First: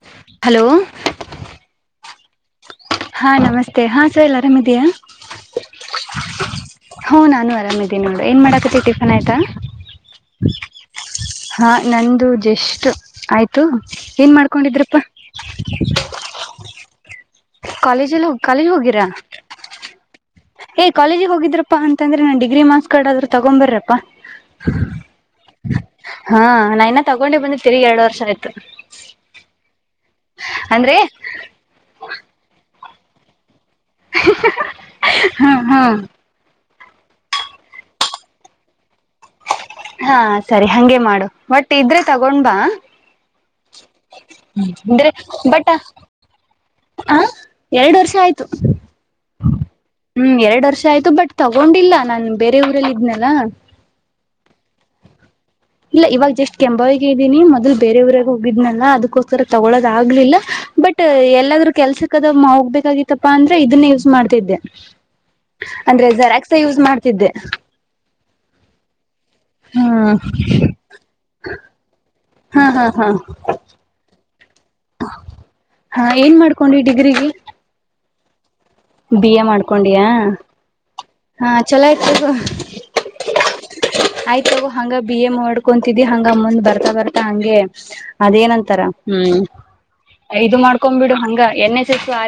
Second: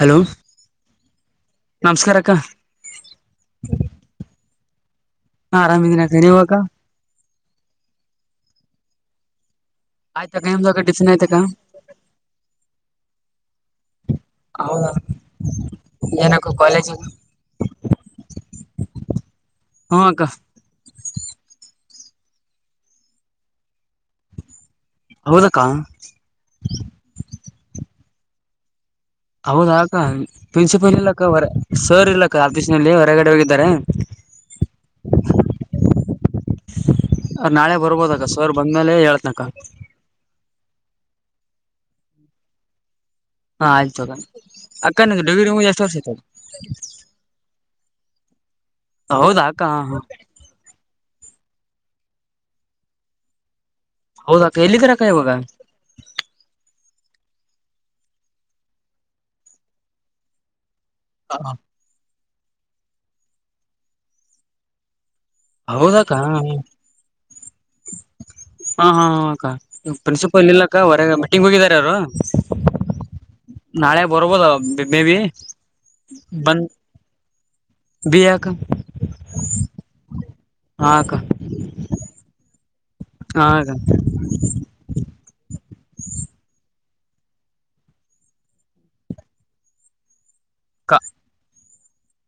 Hello ನಮ್ಸ್ಕಾರ ಸಿಕ್ಕ ಹಾ ನಮಸ್ತೆ ಹಾ ಸರ್ ಆರಾಮ್ ಇದೆಯಾ ಹಾ ಆರಾಮಿದೀನ ಅಕ್ಕ ನೀವ ಅಕ್ಕ ಹ ನಾನು ಆರಾಮ್ ಇದೀನ್ ನೋಡು ಏನ್ ಮಾಡಕತ್ತಿ ಟಿಫನ್ ಆಯ್ತಾ ಆಯ್ತಾ ನಿಮ್ದ ಡಿಫನ್ ಆಯ್ ಹಾ ನಂದು ಜಷ್ಟ್ ಆಯ್ತು ಏನ್ ಹೌದಾ ಮಾಡ್ಕೊಂಡಿದ್ರಪ್ಪಾ ಏನಕ್ಕ ಕಾಲೇಜ್ ಕಾಲೇಜಲ್ಲೋಗ ಕಾಲೇಜ್ ಹೋಗಿರಾ ಹ್ಮ ಅಕ್ಕ ಏ ಕಾಲೇಜಿಗೆ ಹೋಗಿದ್ರಪ್ಪಾ ಅಂತಂದ್ರೆ ನಾನ್ ಡಿಗ್ರಿ ಮಾರ್ಸ್ ಕಾದರು ತಗೊ ಬರ್ರಪ್ಪಾ ಹೌದಕ್ಕ ಹಾ ನಾ ಇನ್ನ ತಗೊಂಡೆ ಬಂದತೀರಿ ಎರಡು ವರ್ಷ ಆಯ್ತು ಹೌದಾ ಹ ಪ್ರಿನ್ಸಿಪಲ್ ಅಂದ್ರೆ ಇಲ್ಲಕ್ಕರ ಸರ್ ಇಲ್ಲಕ್ಕ ಅ ಲ್ಲಿ ಹೊರಗಡೆ ಹೋಗಿದ್ದಾರೆ ಹಾ ಹಾ ಅ ನಾಳೆ ಬರ್ಬೋದ ಅಕ್ಕ ಸರ್ ಬಂದ್ಮೇಲೆ ಹೇಳ್ತ್ನಕ ಹಾ ಸರಿ ಹಗೆ ಮಾಡು ಬಟ್ ಇದ್ರೆ ತಗೊಂಡ್ ಬಾ ಹಾ ಆಯ್ತ ತಗೋ ಅಕ್ಕನ ಡುಗರಿ ಮು ಎಷ್ಟು ವರ್ಷ ಆಯಿತು ಹ ಎರಡು ವರ್ಷ ಆಯ್ತು ಹೌದಾ ಅಕ್ಕ ಹ್ಮ್ ಎರಡು ವರ್ಷ ಆಯ್ತು ಬಟ್ ತಗೊಂಡಿಲ್ಲ ನಾನ್ ಬೇರೆ ಊರಲ್ಲಿ ಇದ್ನೆಲ್ಲ ಹೌದ ಅಕ್ಕ ಎಲ್ಲಿದ್ದರ ಅಕ್ಕ ಇವಾಗ ನಿ ಮೊದಲು ಬೇರೆೆಯವಊರಾಗ ಹೋಗಿದ್ನಲ್ಲ ಅದಕ್ಕೋಸ್ಕರ ತಗೊಳೋದ ಆಗ್ಲಿಲ್ಲ ಬಟ್ ಟ್ ಎಲ್ಲದ ಕೆಲ್ಸಕ್ಕದ ಹೋಗ್ಬೇಕಾಗಿತ್ತಪ್ಪಾ ಅಂದ್ರೆ ಇದನ್ನ ಯೂಸ್ ಮಾಡ್ತಿದ್ದೆ ಅಂದ್ರೆ ಹೌದಕ್ಕ ಜಝೆರಾಕ್ಸ ಯೂಸ್ ಮಾಡ್ತಿದ್ದೆ ಹಾ ಹಾ ಅಕ್ಕ ಪ್ರಿನ್ಸಿಪಲ್ ಇಲ್ಲ ಅಕ್ಕ ಹೊರಗೆ ಮೀಟಿಂಗ್ ಹೋಗಿದರೆಅವರು ಹಾ ಹಾ ಹಾ ಬರ್ಬದ ಹಾ ಏನ್ ಮಾಡ್ಕೊಂಡಿ ಡಿಗ್ರಿಗಿ ಬಿ ಯಕ ಬಿ ಯಾಮಾಡ್ಕೊಂಡಿಯ ಹಾ ಅಕ್ಕ ಹಾ ಚಲೋ ಆಯ್ತ್ ತೊಗೊ ಹಾ ಅಕ್ಕ ಆಯ್ತಗೋ ಹಂಗ ಬಿ ಎ ಮಾಡಡ್ಕೊತಿದ್ದಿ ಹಂಗ ಮುಂದ್ ಬರ್ತ ಬರ್ತಾ ಹಂಗೆ ಅದೇನಂತಾರ ಹ್ಮ್ ಇದು ಮಾಡ್ಕೊ ಬಿಡು ಹಂಗ ಎನ್ ಸ್ ಆ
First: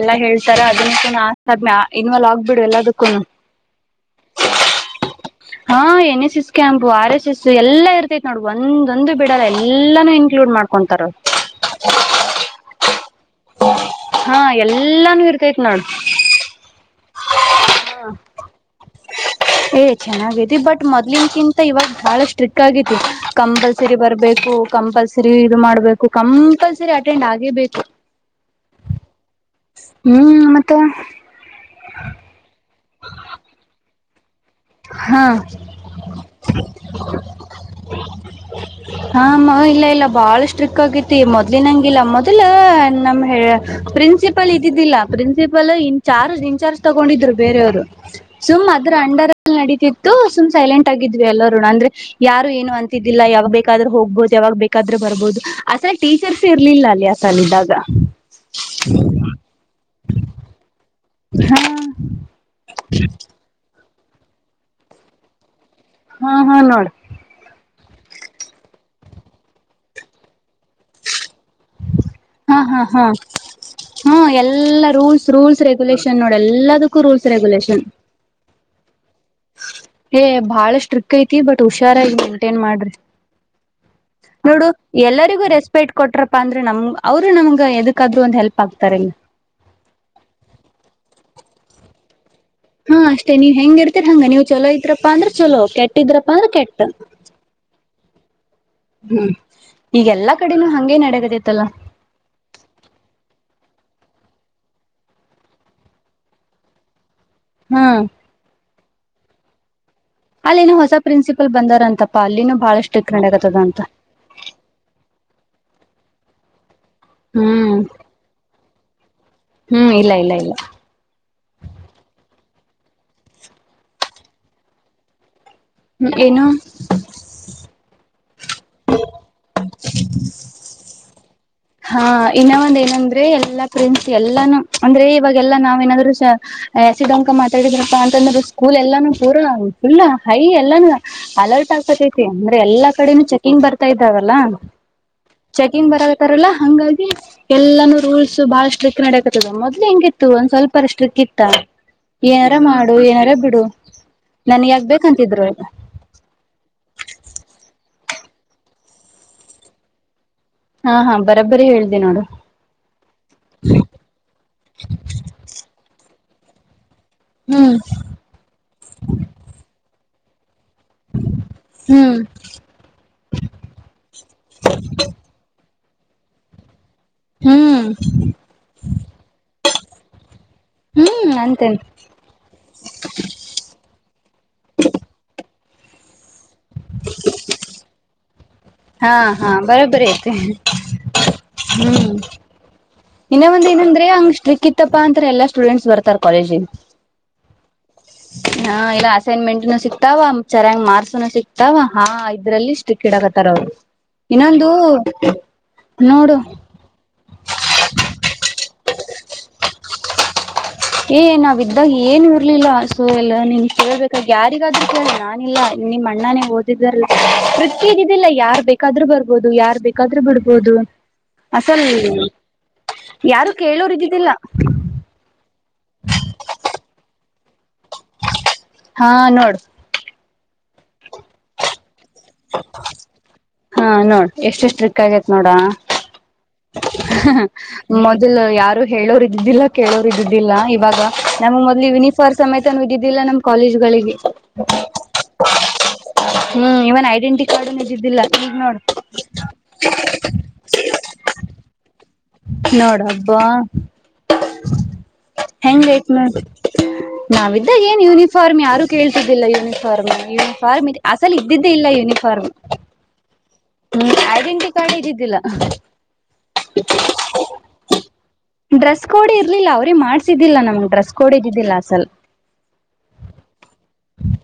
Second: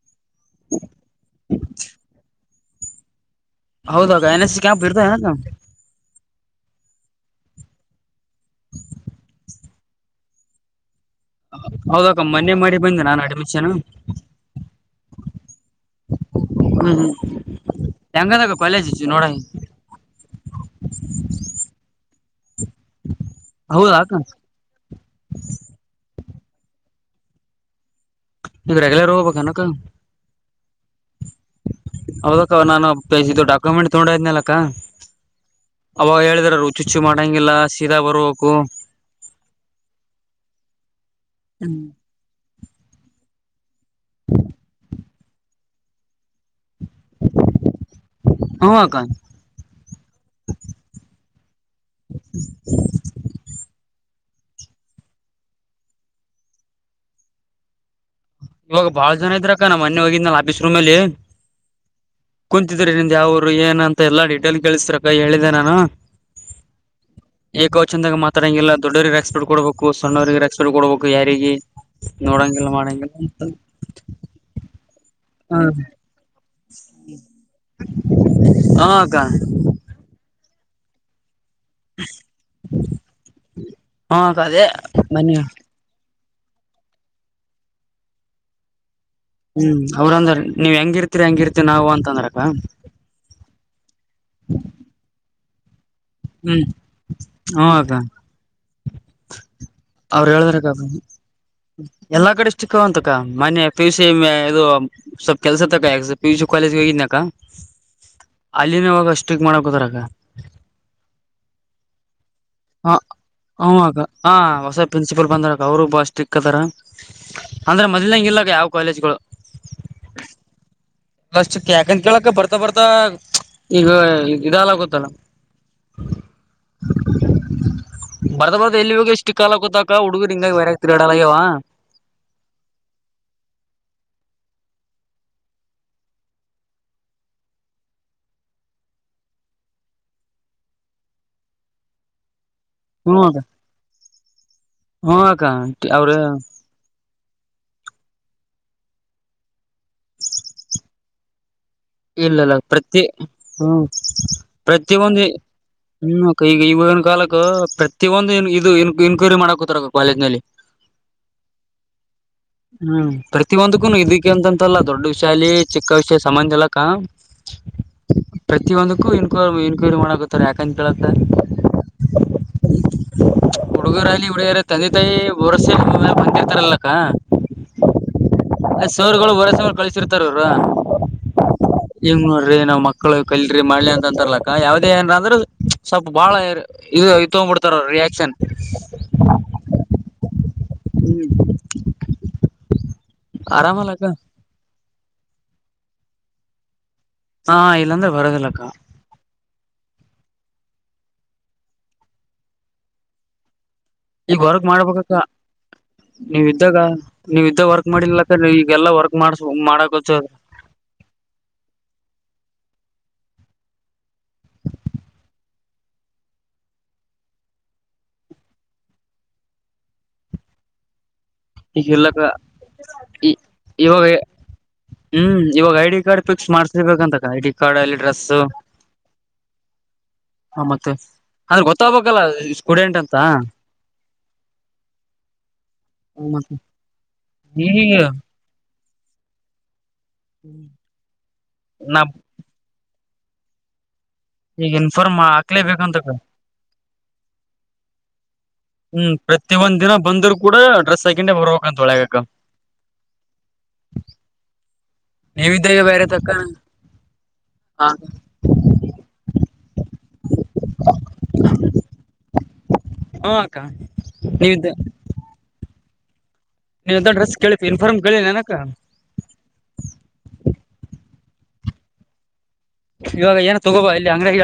ಎಲ್ಲ ಹ ಹೇಳ್ ತರ ಅದ್ರ ನ ಇನ್ ವಲಾ ಬಿಡು ಎಲ್ಲದಕ್ಕೂ ಹೌದಾಗ ಎನ್ ಎಸ್ ಸಿ ಕ್ಯಾಪ್ ಇರ್ತ ಏನಕ ಹಾ N S camp R S S ಎಲ್ಲಾ ಇರ್ತೈತ್ ನೋಡ್ ಒಂದೊಂದು ಬಿಡಲ್ಲ ಎಲ್ಲಾನು ಇನ್ಕ್ಲೂಡ್ ಮಾಡ್ಕೊಂತಾರ ಹೌದಕ್ಕ ಮೊನ್ನೆ ಮಾಡಿ ಬಂದು ನಾನು ಅಡ್ಮಿಷನ್ ಹಾ ಎಲ್ಲಾನು ಇರ್ತೈತ್ ನೋಡ್ ಹ್ಮ ಏ ಚೆನ್ನಾಗತಿ ಬಟ್ ಮೊದ್ಲಿನಕಿಂತ ಇವಾಗ ಬಾಳಷ್ಟು ಕಂಪಲ್ಸರಿ ಹೌದಾ ಅಕ್ಕ ಬರ್ಬೇಕು ಕಂಪಲ್ಸರಿ ಇದು ಮಾಡ್ಬೇಕು ಕಂಪಲ್ಸರಿ ್ರೆಂಡ್ ಆೇ ಬೇಕು ನೀವ್ ರೆಗ್ಯುಲರ್ ಹೋಗ್ಬೇಕ ಅನಕ ತ್ತ ಹೌದ ನಾನ ಪೆಿ ಡಕ್ಯುಮೆಟ್ ತದಲ್ಲ ಹಾ ಹೇಳಿದ್ರರು ಹುಚ್ಚುಚ್ಚು ಮಾಡಂಗಿಲ್ಲ ಸೀದಾ ಬರ್ಬೇಕು ಹ ಇಲ್ಲ ಇಲ್ಲ ಬಾಳ ಸ್ಟ್ರಿಕ್ ಆಗೇತಿ ಮೊದ್ಲಿನಂಗಿಲ್ಲ ಮೊದ್ಲ ನಮ ಹೇಳ ಪ್ರಿನ್ಸಿಪಲ್ ಇದ್ದಿದ್ದಿಲ್ಲ ಪ್ರಿನ್ಸಿಪಲ್ ಮ ಇನ್ಚಾರ್ಜ ಇನ್ಚಾರ್್ ತಗೊಂಡಿದ್ರು ಬೇರೆಯವರು ಸುಮ್ ಹ್ಮ ಅದ್ರ ಅಕ್ಕ ಅಂಡರ್ ನಡತಿತ್ತು ಸುಮ್ ಸೈಲೆಂಟ್ ಆಗಿದ್ವಿ ಎಲ್ಲರೂ ಅಂದ್ರೆ ಯಾರು ಏನು ಅಂತಿದ್ದಿಲ್ಲ ಯಾವ ಬೇಕಾದ್ರ ಹೋಗ ಹೋಗ್ಬೋದು ಯಾವಾಗ್ ಬೇಕಾದ್ರೂ ಬರ್ಬೋದು ಅಸಲ್ ಟೀಚರ್ಸ್ ಇರ್ಲಿಲ್ಲ ಅಲ್ಲಿ ಅಸಲ್ ಇದ್ದಾಗ ಇವಾಗ ಬಾಳ ಜನ ಇದ್ರಕ್ಕ ನಮ್ಮ ಮನೆ ಹೋಗಿದನಾ ಆಫೀಸ್ ರೂಮ್ ಅಲ್ಲಿ ಹಾ ಕುಂತಿದ್ರ ನಿಂದು ಯಾವರು ಏನ್ ಏನ ಅಂತ ಎಲ್ಲಾ ಡಿಟೇಲ್ ಕೇಳಿಸಸ್ರ ಹೇಳಿದೆೆ ನಾನು ಹಾ ಹಾ ನೋಡ ಏಕ್ ಚಂದಾಗ ಮಾತಾಡಂಗಿಲ್ಲ ದೊಡ್ಡವರಿಗೆ ರೆಕ್ಸ್ಪೆಕ್ಟ್ ಕೊಡ್ಬೇಕು ಸಣ್ಣವ್ರರಿಗೆ ರೆಸ್ಪೆಕ್ಟ್ ಕೊಡ್ಬೇಕು ಯಾರಿಗೆ ಹಾ ನೋಡಂಗಿಲ್ಲ ಹಾ ಹಾ ಮಾಡಂಗಿಲ್ಲ ಅಂತ ಹ್ಮ ಎಲ್ಲಾ ರೂಲ್ಸ್ ಹ ರೂಲ್ಸ್ ರೆಗ್ಯುಲೇಷನ್ ನೋಡ ಎಲ್ಲದಕ್ಕೂ ರೂಲ್ಸ್ ರೆಗ್ಯುಲೇಷನ್ ಕ ಹೇ ಬಹಳ ಸ್ಟ್ರಿಕ್ ಐತಿ ಬಟ್ ಹುಷಾರಾಗಿ ಮೇಂಟೈನ್ ಮಾಡ್ರಿ ಹ ಅಕ್ಕ ಅದೇ ನೋಡು ಬನ್ನಿ ಎಲ್ಲರಿಗೂ ರೆಸ್ಪೆಕ್ಟ್ ಕೊಟ್ರ ಪ್ಪ ಅಂದ್ರೆ ನಮ್ ಅವರು ನಮ್ಗೆ ಎದಕ್ಕಾದ್ರು ಒಂದ್ ಹೆಲ್ಪ್ ಆಗ್ತಾರಲ್ಲ ಹ್ಮ್ ಅವ್ರ ಅಂದ್ರ ನೀವ್ ಹೆಂಗಿರ್ತಿೀರಿ ಹೆಂಗಿರ್ತತಿರಿ ನಾವು ಅಂತಂದ್ರಕ್ಕ ಹಾ ಅಷ್ಟೇ ನೀವ್ ಹೆಂಗ ಇರ್ತೀರಿ ಹಂಗ ನೀವು ಚೊಲೋ ಇದ್ರಪ್ಪ ಅಂದ್ರೆ ಚಲೋ ಕೆಟ್ಟ ಕೆಟ್ಟಿದ್ರಪ್ಪಾ ಅಂದ್ರ ಹ್ಮ್ ಹ ಅವ್ರ ಈಗೆಲ್ಲಾ ಕಡೆನೂ ಹೇಳುದ್ರಕ್ಕ ಹಂಗೆ ನಡಗದೈತ್ತಲ್ಲ ಎಲ್ಲಾ ಕಡೆಷ್ಟಿಕ್ಕಂತಕ್ಕ ಮನ್ಯ ಪಿ ಯುಸ ಮ ಇದು ಸ್ವಲ್ ಕೆಲಸ ತ ಪಿ ಯುಸಿ ಕಾಲೇಜ್ ಹೇಗಿದಿನಾ ಹ್ಮ ಹಾಗ ಸಿಕ್ ಮಾಡಕ ಹದ್ರಾಗ ಅಲ್ಲಿನು ಹೊಸ ಪ್ರಿನ್ಸಿಪಲ್ ಬಂದಾರಂತಪ್ಪ ಹ ಹಗ ಹ ಹೊಸ ಪ್ರಿನ್ಸಿಪಾಲ್ ಬಂದಾರಕ್ಕ ಅವರು ಬ ಅಷ್ಟ ಚಿಕ್ಕ ದರ ಹ್ಮ್ ಅಂದ್ರೆ ಮೊದ್ಲಂಗ ಇಲ್ಲಕ ಯಾವ ಹ್ಮ್ ಇಲ್ಲ ಇಲ್ಲ ಇಲ್ಲ ಕಾಲೇಜ್ಗಳುಸ್ ಯಾಕಂತ ಕೇಳಕ ಬರ್ತ ಬರ್ತಾ ಬರ್ತಾ ಈಗ ಇದಲ್ಲಗತ್ತಲ್ಲ ಹ್ಮ ಏನು ಬರ್ದ ಬಾರ ಎಲ್ಲಿ ಇವಾಗ ಎಷ್ಟು ಕಾಲಕೂತಕ ಹುಡುಗರು ಹಂಗ ಬೇ ಕಡಲ್ಲಯವಾ ಹಾ ಇನ್ನ ಒಂದ ಏನಂದ್ರೆ ಎಲ್ಲಾ ್ರೆಂಡ್ಸ್ ಎಲ್ಲಾನು ಅಂದ್ರೆ ಇವಾಗೆಲ್ಲಾ ನಾವ ಏನಾದ್ರು ಆಸಿಡ್ ಅಂಕ ಮಾತಾಡಿದ್ರಪ್ಪಾ ಅಂತಂದ್ರರು ಸ್ಕೂಲ್ ಎಲ್ಲಾನು ಪೂರ ಫುಲ್ ಹೈ ಎಲ್ಲಾನು ಅಲರ್ಟ್ ಆಗ್ಕತೈತಿ ಅಂದ್ರೆ ಎಲ್ಲ ಕಡೆೆಯೂ ಚೆಿಂಗ್ ಬರ್ತಾದೆ ಇದಾವಲ್ಲ ಹ್ಮಕ ಅವ್ರ ತರಲ್ಲ ಹಂಗಾಗಿ ಎಲ್ಲಾನೂ ರೂಲ್ಸ್ ಬಹಳ ಸ್ಟ್ರಿಕ್ ನಡಕತ್ತದ ಮೊದ್ಲು ಹೆಂಗಿತ್ತು ಒಂದ್ ಸ್ವಲ್ಪ ಸ್ಟ್ರಿಕ್ ಇತ್ತ. ಏನಾರ ಇಲ್ಲಲ್ಲ ಮಾಡು ಪ್ರತಿ ಏನಾರ ಬಿಡು ಹ್ಮ ನನ್ ಯಾಕ್ ಪ್ರತಿೊಂದು ಬೇಕಂತಿದ್ರು ಹ್ಮ ಈಗ ಇವಿನ ಕಾಲಕ್ಕ ಪ್ರ ಒಂದು ಏನ್ ಇದುನ್ ಇನ್ಕ್ವೈರಿ ಮಾಡಕೊತರ ಕಾಲೇ್ನಲ್ಲಿ ಹಾ ಹಾ ಬರಬ್ಬರಿ ಹೇಳ್ದಿ ನೋಡು ಹ್ಮ್ ಪ್ರತಿಯೊಂದಕ್ಕೂನು ಇದಕ್ಕೆ ಅಂತಂತಲ್ಲ ದೊಡ್ಡ ವಿ ಶಾಲಿ ಚಿಕ್ಕ ವಿಷ ಸಮಾಮಂಜಲ ಕ ಪ್ರತಿಯೊಂದಕ್ಕೂ ಇನ್ವ ಇನ್ಕ್ವೈರಿ ಮಾಡುತ್ತೆ [inaudible] ಅಂತ ಹೇಳುತ್ತ ಹುಡುಗರಲ್ಲಿ ಹುಡುಿಯರ ತಂದೆ ತಾಯಿ ವರ್ಷೆ ಬಂದಿರ್ತರಲ್ಲ ಸರ್ಗಳು ಹೊರ ಸರ್ ಕ ತಿತರು ಹ ಹ್ಮ್ ಅಂತೇನ್ ಹಂಗ ನೋಡ್ರಿ ನಾವ್ ಮಕ್ಳು ಕಲ್ರಿ ಮಿ ಅಂತ ಅಂತರ್ಲಕ್ಕ ಯಾವ್ದೇ ಏನ್ರ ಅಂದ್ರ ಸ್ವಲ್ಪ ಬಾಳ ಇ ಇದು ಇ ತಗ್ ಬಿಡ್ತಾರ ರಿಯಾಕ್ಷನ್ ಹಾ ಹಾ ಬರೋಬ್ಬರಿ ಐತೆ ಹ್ಮ್ ಇನ್ನೊ ಒಂದ ಆರಾಮಲ್ಲಕ್ಕ ಏನಂದ್ರೆ ಅಂಗ್ರಿಕ್ ಇತ್ತು ಇತ್ತಪ್ಪಾ ಅಂತ್ರ ಎಲ್ಲಾ ಸ್ಟೂಡೆಂಟ್ಸ್ ಬರ್ತಾರೆ ಕಾಲೇಜಿಗೆ ಹಾ ಇಲ್ಲಾಂದ್ರೆ ಬರೋದಿಲ್ಲಕ್ಕ ಹಾ ಇಲ್ಲ ಅಸೈನ್ಮೆಂಟ್ ಸಿಕ್ತ ಸಿತಾವ ಚೆ ಮಾರ್ಸೋಣ ಸಿಕ್ತಾವ ಹಾ ಇದ್ರಲ್ಲಿ ಇಷ್ಟು ಕಿಡಕತ್ತಾರ ಅವ್ರು ಈಗ ವರ್ಕ್ ಇನ್ನೊಂದು ಮಾಡ್ಬೇಕಕ್ಕ ನೋಡು ನೀವ ಇದ್ದಾಗ ನೀವ ಇದ್ದ ವರ್ಕ್ ಮಾಡಿಲ್ಲಕ್ಕ ಈಗೆಲ್ಲ ವರ್ಕ್ ಮಾಡ್ಸ ಮಾಡಕಚಾ ಏ ನಾವ ಇದ್ದಾಗ ಏನು ಇರ್ಲಿಲ್ಲ ಸೊ ಎಲ್ಲ ನೀನ್ ಕೇಳ್ಬೇಕಾಗಿ ಯಾರಿಗಾದ್ರು ಕೇಳಿ ನಾನಿಲ್ಲಾ ನಿಮ್ಮ ಅಣ್ಣಾನೇ ಓದಿದಾರ ಪ್ರೃತಿಯಗಿದ್ದಿಲ್ಲ ಯಾರ್ ಬೇಕಾದ್ರೂ ಬರ್ಬೋದು ಯಾರ್ ಬೇಕಾದ್ರೂ ಬಿಡ್ಬೋದು ಅಸಲ್ ಈಗರ್ಲಕ್ಕ ಈ ಯಾರು ಕೇಳೋರ್ ಇವಾಗ ಇದ್ದಿದ್ದಿಲ್ಲ ಹ್ಮ್ ಇವಾಗ ಐಡಿ ಕಾರ್ಡ್ ಪಿಸ್ ಮಾಡ್ರ್ಬೇಕ ಅಂತ ಗ ಕಡಲಿ ಡ್ರೆಸ್ಸು ಹಾ ನೋಡ್ ಹ ಮತ್ತೆ ಅವರಿಗೆ ಗೊತ್ತಾಗಬೆಕ್ ಹಾ ನೋಡ್ ಎಷ್ಟು ಸ್ಟ್ರಿಕ್ ಆಗೇತ್ ನೋಡ ಹತ್ತ ಮೊದಲು ಯಾರು ಹೇಳೋರ ಇದ್ದಿದ್ದಿಲ್ಲ ಕೇಳೋರು ಇದಿದ್ದಿಲ್ಲ ಇವಾಗ ನಮ್ ಮೊದ್ಲು ನಾ ಇನಿಫರ್ ಸಮೇತ ಇದಿದ್ದ ಇದಿಲ್ಲ ನಮ್ ಕಾಲೇಜ್ಗಳಿಗೆ ಈಗ ಇನ್ಫಾರ್ಮ್ ಆಕ್ಲೇಬೇಕುಂತ ಕ ನಿಜಿದ್ದಿಲ್ಲ ಹ್ಮ್ ಪ್ರತಿಯೊಂದ್ ದಿನ ಬಂದ್ರು ಕೂಡ ಡ್ರೆಸ್ ಹಾಕೊಂಡೆ ಬರ್ಬೇಕಂತ ಒಳ್ಳೆಗಕ ನೋಡ ಹಬ್ಬಾ ನೀವಿದ್ದಾಗ ಹೆಂಗೈತ ಬೇರೆ ತಕ್ಕ ನೊಡ್ ನಾವಿದ್ದಾಗ ಹ ಏನ್ ಯೂನಿಫಾರ್ಮ್ ಯಾರು ಕೇಳ್ತಿದ್ದಿಲ್ಲ ಯೂನಿಫಾರ್ಮ್ ಯೂನಿಫಾರ್ಮ್ ಅಸಲ್ ಇದ್ದಿದ್ದೇ ಇಲ್ಲ ಯೂನಿಫಾರ್ಮ್ ಹಾ ಅಕ್ಕ ಹ್ಮ್ ನೀವಿದ್ದ ಐಡೆಂಟಿ ಕಾರ್ಡ್ ಇದಿದ್ದಿಲ್ಲ ನೀವ್ದ ಡ್ರೆಸ್ ಕೇಳಿ ಇನ್ಫಾರ್ಮ್ ಕೇಳಿ ನನಕ ಡ್ರೆಸ್ ಕೋಡ್ ಇರ್ಲಿಲ್ಲ ಅವ್ರೀ ಮಾಡ್ಸಿದ್ದಿಲ್ಲ ನಮ್ಗೆ ಡ್ರೆಸ್ ಕೊಡಿದ್ದಿದ್ದಿಲ್ಲ ಅಸಲ್ ಇವಾಗ ಏನ ತಗೋಬ ಇಲ್ಲಿ ಅಂಗಡಿ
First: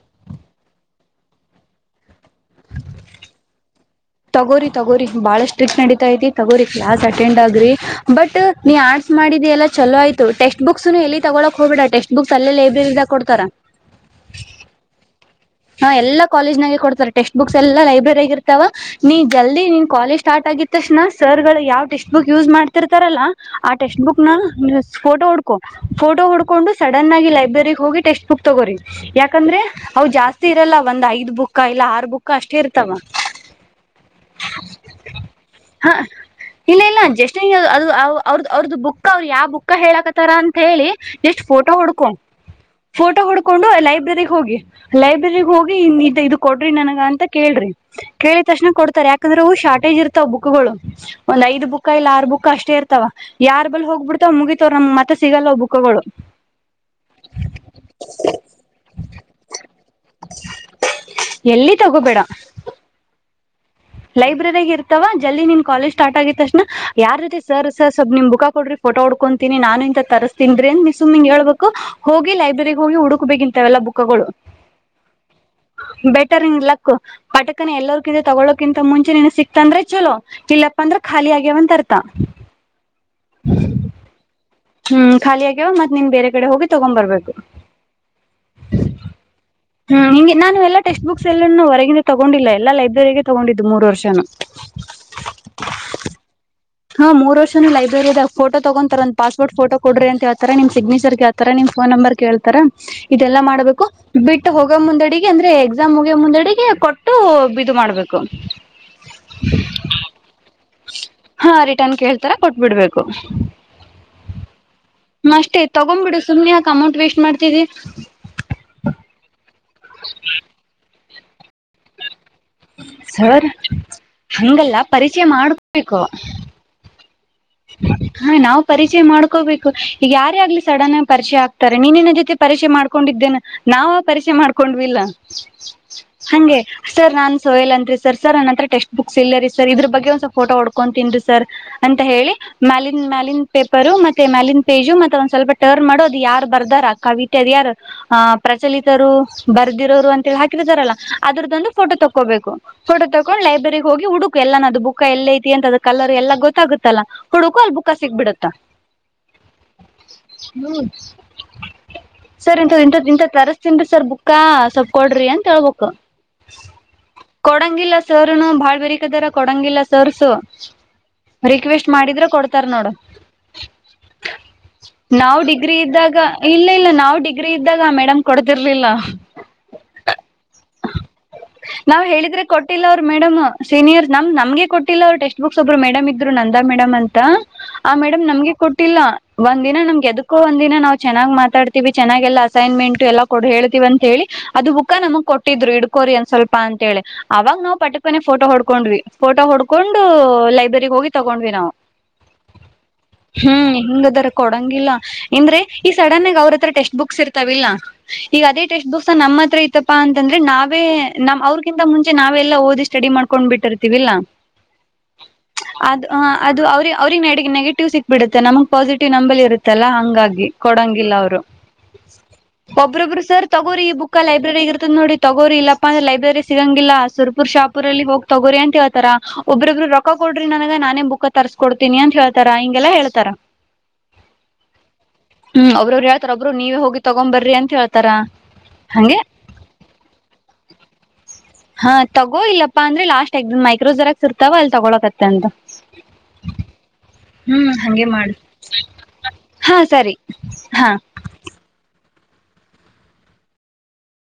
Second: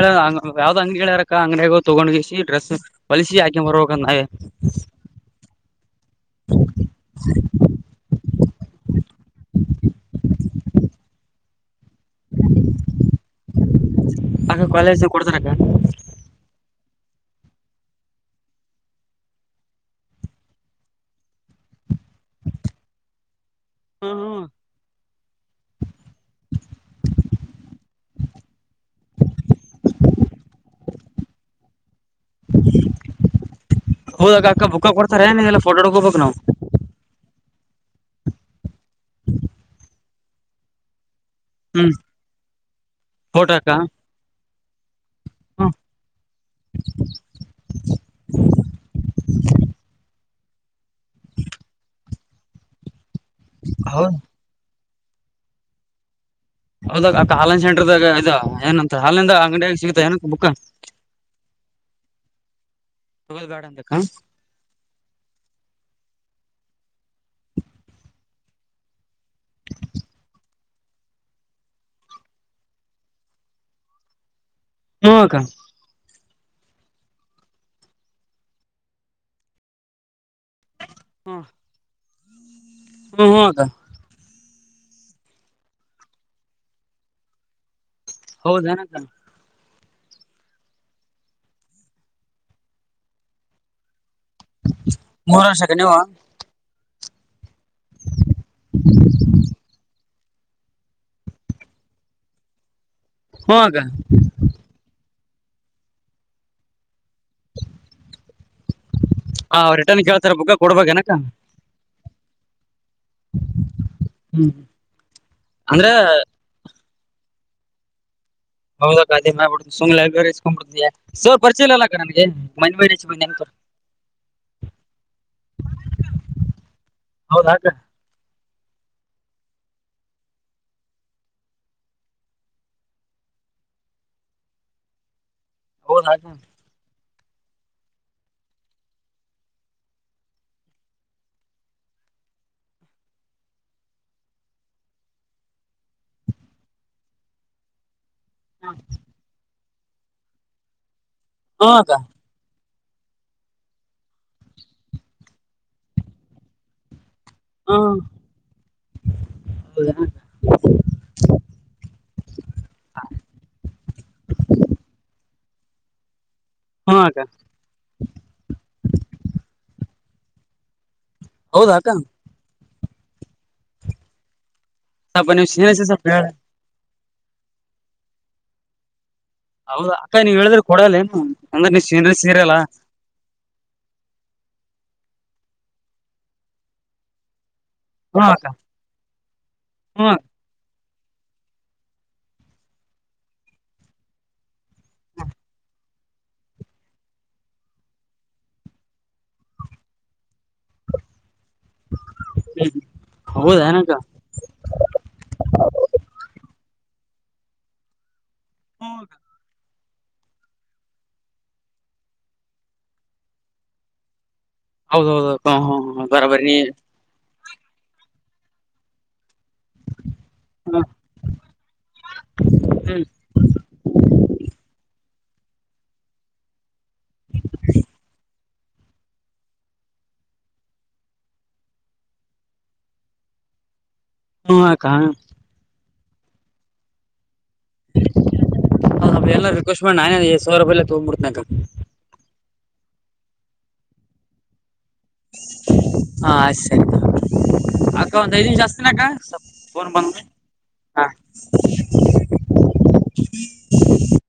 ಯಾವ್ದ್ ಅಂಗಡಿಗಳ ಅರಕ ಅಂಗಡಿಗ ತಗೊಂಡ್ವಿಗೆಸಿ ಡ್ರೆಸ್ ಬಲಿಸಿ ಆಕೆ ಬರೋಬೆಕ್ ತಗೋರಿ ತಗೋರಿ ಬಾಳ ಸ್ಟ್ರಿಕ್ಟ್ ನಡಿತೈತಿ ತಗೋರಿ ಕ್ಲಾಸ್ ಅಟೆಂಡ್ ಆಗ್ರಿ ಬಟ್ ನೀ ಆರ್ಟ್ಸ್ ಮಾಡಿದ ಎಲ್ಲ ಚಲೋ ಆಯ್ತು ಟಕ್ಸ್ಟ್ ಬುಕ್ಸ್ ಎಲ್ಲಿ ತಗೊಳಕ್ [unintelligible] ಟೆಕ್ಸ್ಟ್ ಬುಕ್ಸ್ ಅಲ್ಲೇ ಲೈಬ್ರರಿದಾಗ ಕೊಡ್ತಾರ ಅಕ್ಕ [inaudible] ಹ ಎಲ್ಲಾ ಕಾಲೇಜ್ ನಾಗೆ ಕೊಡ್ತಾರೆ ಟೆಕ್ಸ್ಟ್ ಬುಕ್ಸ್ ಎಲ್ಲಾ ಲೈಬ್ರರಿ ಆಗಿರ್ತಾವ ನೀ ಜಲ್ದಿ ನಿನ್ ಕಾಲೇಜ್ ಸ್ಟಾರ್ಟ್ ಆಗಿದ ತಕ್ಷಣ ಸರ್ ಗಳು ಯಾವ್ ಟೆಸ್ಟ್ ಬುಕ್ ಯೂಸ್ ಮಾಡ್ತಿರ್ತಾರಲ್ಲಾ ಆ ಟೆಕ್ಸ್ಟ್ ಹ್ಮ್ ಬುಕ್ ನ ಹ್ಮ್ ಫೋಟೋ ಹಡ್ಕೋ ಫೋಟೋ ಹುಡ್ಕೊಂಡು ಸಡನ್ ಆಗಿ ಲೈಬ್ರರಿ ಹೋಗಿ ಟೆಕ್ಸ್ಟ್ ಬುಕ್ ತೊಗೋರಿ ಯಾಕಂದ್ರೆ ಜಾಸ್ತಿ ಇರಲ್ಲ ಒಂದ್ ಐದ್ ಬುಕ್ಕ ಇಲ್ಲ ಆರ್ ಬುಕ್ಕ ಅಷ್ಟೇ ಇರ್ತವ ಹೌದಾಗ ಅಕ್ಕ ಬುಕ್ಕ ಕೊಡ್ತಾರೆ ನೀಲ್ಲಾ ಫೋಟೋ [unintelligible] ಹ ಹೋಗಬೇಕ್ ನಾವು ಇಲ್ಲ ಇಲ್ಲ ಜಸ್ಟ್ ಅದು ಅವ್ರದ ಅವ್ರದ್ದ ಬುಕ್ ಅವ್ರರು [unintelligible] ಯಾವ ಬುಕ್ ಹೇಳಕತಾರ ಅಂತ ಹೇಳಿ ಎಷ್ಟಟ್ ಫೋಟೋ ಹ್ಮ್ ಹಡ್ಕೊ ಫೋಟೋ ಹುಡ್ಕೊಂಡು ಲೈಬ್ರಗ್ ಹೋಗಿ ಲೈವ [unintelligible] [unintelligible] ಹ್ಮ್ ಹೋಗಿ ಇದು ಕೊಡ್ರಿ ನನಗ ಅಂತ ಕೇಳ್ರಿ ಕೇಳಿದ ತಕ್ಷಣ ಕೊಡ್ತಾರೆ ಯಾಕಂದ್ರೆ ಶಾರ್ಟೇಜ್ ಇರ್ತ ತ ಬುಕುಗಳು ಒಂದ್ ಐದು ಬುಕ್ ಇಲ್ಲ ಆರು ಬುಕ್ ಕಷ್ಟೇ ಇರ್ತವ ಯಾರ್ ಬಂದು ಹೌದ್ ಹೋಗ್ಬಿಡ್ತಾವ್ ಮುಗಿತವ್ ನಮ್ ಮತ್ [unintelligible] ಮತ್ತ ಸಿಗಲ್ಲವ ಬುಕ್ಕಗಳು ಹೌದ ಅಕ್ಕ ಆನ್ಲೈನ್ ಸೆಂಟರ್ದಾಗ ಇದ ಏನಂತ ಹಾಲಿಂದ ಅಂಗಡಿಯಾಗ ಸಿಗತ ಏನ ಬುಕ್ ಎಲ್ಲಿ ತಗೋಬೇಡ ಗಾರ್ಡ್ [unintelligible] ಲೈಬ್ರೆರಿಗ ಇರ್ತವ ಜಲ್ದಿ ನಿನ್ ಕಾಲಜ್ ಸ್ಟಾರ್ಟ್ ಆಗಿತ್ತ ತಕ್ಷಣ ಯಾರ್ ಜೊತೆ ಸರ್ ಸರ್ ಸ್ವಲ್ ನಿಮ್ ಬುಕ್ ಕೊಡ್ರ ಫೋಟೋ ಹುಡ್ಕೊಂತೀನಿ ನಾನು ಇಂತ ತರಿಸಸ್ತಿಂದ್ರಿ ನಿನ್ ಸುಮ್ಮ್ನೆ ಇಂಗ್ [unintelligible] ಹೇಳ್ಬೇಕು ಹೋಗಿ ಲೈಬ್ರೆರಿಗ್ ಹೋಗಿ ಹುಡುಕ್ಬೇಕಿಂತವೆ ಎಲ್ಲ ಬುಕ್ಕಗಳು ಹು ಅಕ್ಕ ಬೆಟರ್ ಇನ್ ಲಕ್ ಪಟಕನ ಎಲ್ಲಗ ತಗೊಳ್ಳ [unintelligible] ಕಿಂತ ಮುಂಚೆ ನೀನ ಸಿಕ್ತ ಅಂದ್ರೆ ಚಲೋ ಇಲ್ಲಪ್ಪ ಅಂದ್ರ ಖಾಲಿ ಹ್ಮ್ ಆಗ್ಯವಂತ ಅರ್ತ [unintelligible] ಹ್ಮ್ ಖಾಲಿ ಆಗ್ಯವ ಮತ್ [unintelligible] ನಿಮ್ ಬೇರೆ ಕಡೆ ಹೋಗಿ ತಗೊ ಬರ್ಬೇಕು ಹೌದೆನ್ನಕ್ಕ ಹ್ಮ್ ಹಿಂ ನಾನು ಎಲ್ಲ ಟೆಕ್ಸ್ಟ್ ಬುಕ್ಸ್ ಎಲ್ಲೂ ಹೊರಗಿಂದ ತಗೊಂಡಿಲ್ಲ ಎಲ್ಲ ಲೈಬ್ರರಿಗೆ ತಗೊಂಡಿದ್ದು ಮೂರು ವರ್ಷನು ಮೂರು ವರ್ಷಕ್ಕೆ ನೀವು ಹಾ ಮೂರು ವರ್ಷ ಲೈಬ್ರರಿದ [unintelligible] ಫೋ ತಗೊಂತರಂತ ಫೋಟೋ ಕೊಡ್ರ ಅಂತ ಹೇಳ್ತರ ನಿಮ್ ಸಿಗ್ನೇಚರ್ ಕೇಳ್ತಾರ ನಿಮ್ ಫೋನ್ ನಂಬರ ಕೇಳ್ತಾರ ಇದೆಲ್ಲಾ ಹ್ಮ ಅಕ್ಕ ಮಾಡ್ಬೇಕು ಬಿಟ್ಟು ಹೋಗೋ ಮುಂದಡಿ ಅಂದ್ರೆ ಎಕ್ಸಾಮ್ ಹೋಗಿ ಮುಂದೆಡೆಗೆ ಕೊಟ್ಟ ಟು ಇದು ಮಾಡ್ಬೇಕು ಆ ರಿಟರ್ನ್ ಕೇಳ್ತಾರ ಬುಕ್ ಕೊಡ್ಬೇಕೇನಕ್ಕ ಹ ರಿಟನ್ ಕ [unintelligible] ತರ ಕೊಟ್ಬಿಡ್ಬೇಕು ಅಷ್ಟೇ [unintelligible] ಅಂದ್ರ ತಗೊಬಿಡು ಸುಮ್ನೆ ಅಕಮಟ್ ವೇಸ್ಟ್ ಮಾಡ್ತಿದ್ದಿ ಹೌದಕ್ಕ [unintelligible] ಸರ್ ಪರಿಚಯಲ [unintelligible] ಇಲ್ಲಕ್ಕ ನನಗೆ ಮನೆ ಮನೆ ಹಚ್ಚಿ ಬಂದೆ ಅಂತ ಸರ್ ಹಂಗಲ್ಲ ಪರಿಚಯ ಮಾಡಬೇಕು. ಹೌದಾಕ ಹಾ ನಾವು. ಪರಿಚಯ ಮಾಡ್ಕೋಬೇಕು, ಈಗ ಯಾರೇ ಆಗ್ಲಿ ಸಡನ್ ಆಗಿ ಪರಿಚಯ ಆಗ್ತಾರೆ, ನೀನನ್ನ ಜೊತೆ ಪರಿಚಯ ಮಾಡ್ಕೊಂಡಿದ್ದೇನೆ ನಾವ ಪರಿಚಯ ಮಾಡ್ಕೊಂಡ್ವಿಲ್ಲ. ಹೌದಾಕ ಹಾಗೆ. ಸರ್ ನಾನ್ ಸೋಹಲ್ ಅನ್ ರೀ ಸರ್ ಸರ್ ನನ್ನ ಹತ್ರ ಟಕ್ಸ್ಟ್ ಬುಕ್ಸ್ ಇಲ್ಲ ರೀ ಸರ್, ಇದ್ರ ಬಗ್ಗೆ ಒಂದ್ಸಲ್ ಫೋಟೋ ಹೊಡ್ಕೊಂತನ್ರಿ ಸರ್ ಅಂತ ಹೇಳಿ. ಮ್ಯಾಲನ್ ಮ್ಯಾಲಿನ್ ಪೇಪರು ಮತ್ತೆ ಮ್ಯಾಲನ್ ಪೇಜು ಮತ್ತೆ ಒಂದ್ ಸ್ವಲ್ಪ ಟರ್ನ್ ಮಾಡೋ ಅದು ಯಾರು ಬರ್ದಾರ ಕವಿತೆ ಅದ ಯಾರ್ ಹ ಪ್ರಚಲಿತರು ಬ ಹದಿರೋರು ಅಂತಿ ಹಾಕಿರ್ತಾರಲ್ಲ. ಹಾ ಅದ್ರದ್ದಂದು ಫೋ ಅಕ್ಕ ತಗೋಬೇಕು ಫೋಟೋ ತಕೊಂಡ್ ಲೈಬ್ರರಿಗ್ ಹೋಗಿ ಹುಡುಕು ಎಲ್ಲ ನ ಅದು ಬುಕ್ ಎಲ್ಲ ಐತಿ ಅಂತ ಅ ಕಲರ್ ಎಲ್ಲ ಗೊತ್ತಾಗುತ್ತಲ್ಲಾ. ಹುಡುಕು ಅಲ್ ಹಾ ಬುಕ್ಕಾ ಸಿಕ್ಬಿಡತ್ತ ಸರ್ ಇಥ ಇಂಥ ತರಿಸಸ್ತನ್ರಿ ಸರ್ ಬುಕ್ಕಾ ಸೊಪ್ಪಕಡ್ರಿ ಅಂತ. ವುಕ ಹಾ ಅಕ್ಕ ಕೊಡಂಗಿಲ್ಲ ಸಾರನು ಬಾಳ್ ಬರಕದಾರ ಕೊಡಂಗಿಲ್ಲ. ಸರ್ಸು ರವೆಸ್ಟ್ ಹೌದಾಕ ಮಾಡಿದ್ರೆ ಕೊಡ್ ತರ್ ನೋಡು ಸ್ವಲ್ಪ ನಾವುನು ನೀವು ಡಿಗ್ರಿ ಸೀನಿಯರ್ಸ್ ಸ್ವಲ್ಪ ಇದ್ದಾಗ ಹೇಳ ಇಲ್ಲ ಇಲ್ಲ ನಾನ್- ಡಿಗ್ರಿ ಇದ್ದಾಗ ಮೇಡಮ್ ಕೊಡ್ತಿರ್ಲಿ. ಲ್ಲ ಹೌದಾ ಅಕ್ಕ ನೀವ್ ಹೇಳಿದ್ರೆ ಕೊಡಲ್ಲ ಏನು ಅಂದ್ರೆ ನೀವ್ ನಾವ್ ಸೀನಿಯರ್ಸ್ ಹೇಳಿದ್ರೆ ಇರಲ್ಲ ಕೊಟ್ಟಿಲ್ಲ ಅವರು ಮೇಡಮ್ ಸೀನಿಯರ್ ನಮ ನಮ್ಗೆ ಕೊಟ್ಟಿಲ್ಲ ಅವ್ರ ಟ ಎಷ್ಟ ಒಬ್ರು ಮೇಡ್ ಇದ್ರು ನ ಅ ಮೇಡಮ್ ಅಂತ ಆ ಮೇಡಮ್ ಹಾ ಅಕ್ಕ ನಮ್ಗೆ ಕೊಟ್ಟಿಲ್ಲ ಒಂದಿನ ನಮ್ಗೆ ಹ್ಮ್ ಅದಕ್ಕೋ ಒಂದಿನ ನಾವ್ ಚನ್ನಾಗ್ ಮಾತಾಡ್ತಿವಿ, ಚೆನ್ನಾಗ ಎಲ್ಲಾ ಅಸೈನ್ಮೆಂಟ್ ಎಲ್ಲಾ ಕೊ ಹೇತತಿವ ಅಂತ ಹೇಳಿ ಅದು ಬುಕ್ಕ ನಮಗ್ ಕೊಟ್ಟಿದ್ರು ಇಡ್ಕೋರಿ ಒನ್ ಸ್ವಲ್ಪ ಅಂತೇಳಿ ಅವಾಗ ನಾವು ಪಟ್ಕನೆ ಫೋಟೋ ಹೊಡ್ಕೊಂಡ್ವಿ ಫೋಟೋ ಹೊಡ್ಕೊಂಡು ಲೈಬ್ರರಿಗ್ ಹೋಗಿ. ಹ್ಮ್ ಹೌದೇನಕ್ಕ ಹಿಂಗದರ ಕೊಡಂಗಿಲ್ಲ ಅಂದ್ರೆ ಈ ಸಡನ್ ಆಗ ಅವ್ರತ್ರ ಟೆಸ್ಟ್ ಬುಕ್ ಇರ್ತಾವಿಲ್ಲ ಈಗ ಅದೆ ಟೆಸ್ಟ್ದದು ಸಾ ನಮ್ ಇತ್ರ ಪ್ಪಾ ಅಂತಂದ್ರೆ ನಾವೇ ನಮ್ ಅವ್ರಗಿಂತ ಮುಂಚೆ ನಾವೇ ಎಲ್ಲಾ ಓದಿ ಸ್ಟಡಿ ಮಾಡ್ಕೊಂಡ್ ಬಿಟ್ಟಿರ್ತೀವಿಲ್ಲಾ ಹೌದೌದು. ಅಕ್ಕ ಹ್ಮ್ ಅದು ಹ ಬರಬರಿ ನೀ ಅದು ಅವ್ರ ಅವ್ರ ನಡೆ ನೆಗೆಟಿವ್ ಸಿಕ್ಬಿತ್ತೆಮ ಪಾಸಟಿವ್ ನಂಬಲ್ಲಿ ಇರು ತ್ತಲ್ಲಾ ಹಂಗಾಗಿ ಕೊಡಂಗಿಲ್ಲ ಅವರು ಹ್ಮ್ ಒಬ್ರೊಬ್ರು ಸರ್ ತಗೋರಿ ಈ ಬುಕ್ ಲೈಬ್ರರಿಗ ಇರ್ತದ ನೋಡಿ. ತಗೋರಿ ಇಪ್ಪಂದ್ರ ಲೈಬ್ರರಿ ಸಿಗಂಗ ಇಲ್ಲ ಹಸುಪುರ್ ಶಾಪುರಲ್ಲಿ ಹೋಗಿ ತಗೋರಿ ಏಂತ. ತ್ತ್ ಆತರ ಒಬ್ರೊಬ್ಬರು ರೊಕ್ಕ ಕೊಟ್ ನನಗ ನಾನೇ ಬುಕ್ ತರ್ಸ್ಕೊಡ್ತೀನಿ ಅಂತ ಹೇಳ್ತಾರ ಹಿಂಗೆಲ್ಲಾ ಹೇಳ್ತಾರ. ಹ್ಮ ಅಕ. [unintelligible] ನೀವೆ ಹೋಗಿ ತಗೊಂಬರ್ ಹ ಎಲ್ಲ ರಿಕ್ವೆಸ್ಟ್ ಮಾಡಿ ನಾನೇ ಐದು ಸಾವಿರ ರೂಪಾಯಿಲ್ಲ ತಗೊಂದ್ಬಿಡ್ತೀನಕ. ಹಾ ತಗೋ ಇಲ್ಲಪ್ಪಾ ಅಂದ್ರೆ ಲಾಸ್ಟ್ ಎಕ್ ಮೈಕ್ರೋ ಜರಕ್ಸ್ ಇರ್ತವ ಅಲ್ಲಿ ತೊಗೊಳಕ್ ಹಾ ಸ ಹ್ಮ್ ಹಂಗೆ ಅಕ್ಕ ಒಂದ ಮಾಡು ಐದ ನಿಮಿಷ ಜಾಸ್ತಿನಾಕ ಸ್ ಹಾ ಪೊನ್ ಸರಿ ಬಂದ ಹಾ ಹ [unintelligible]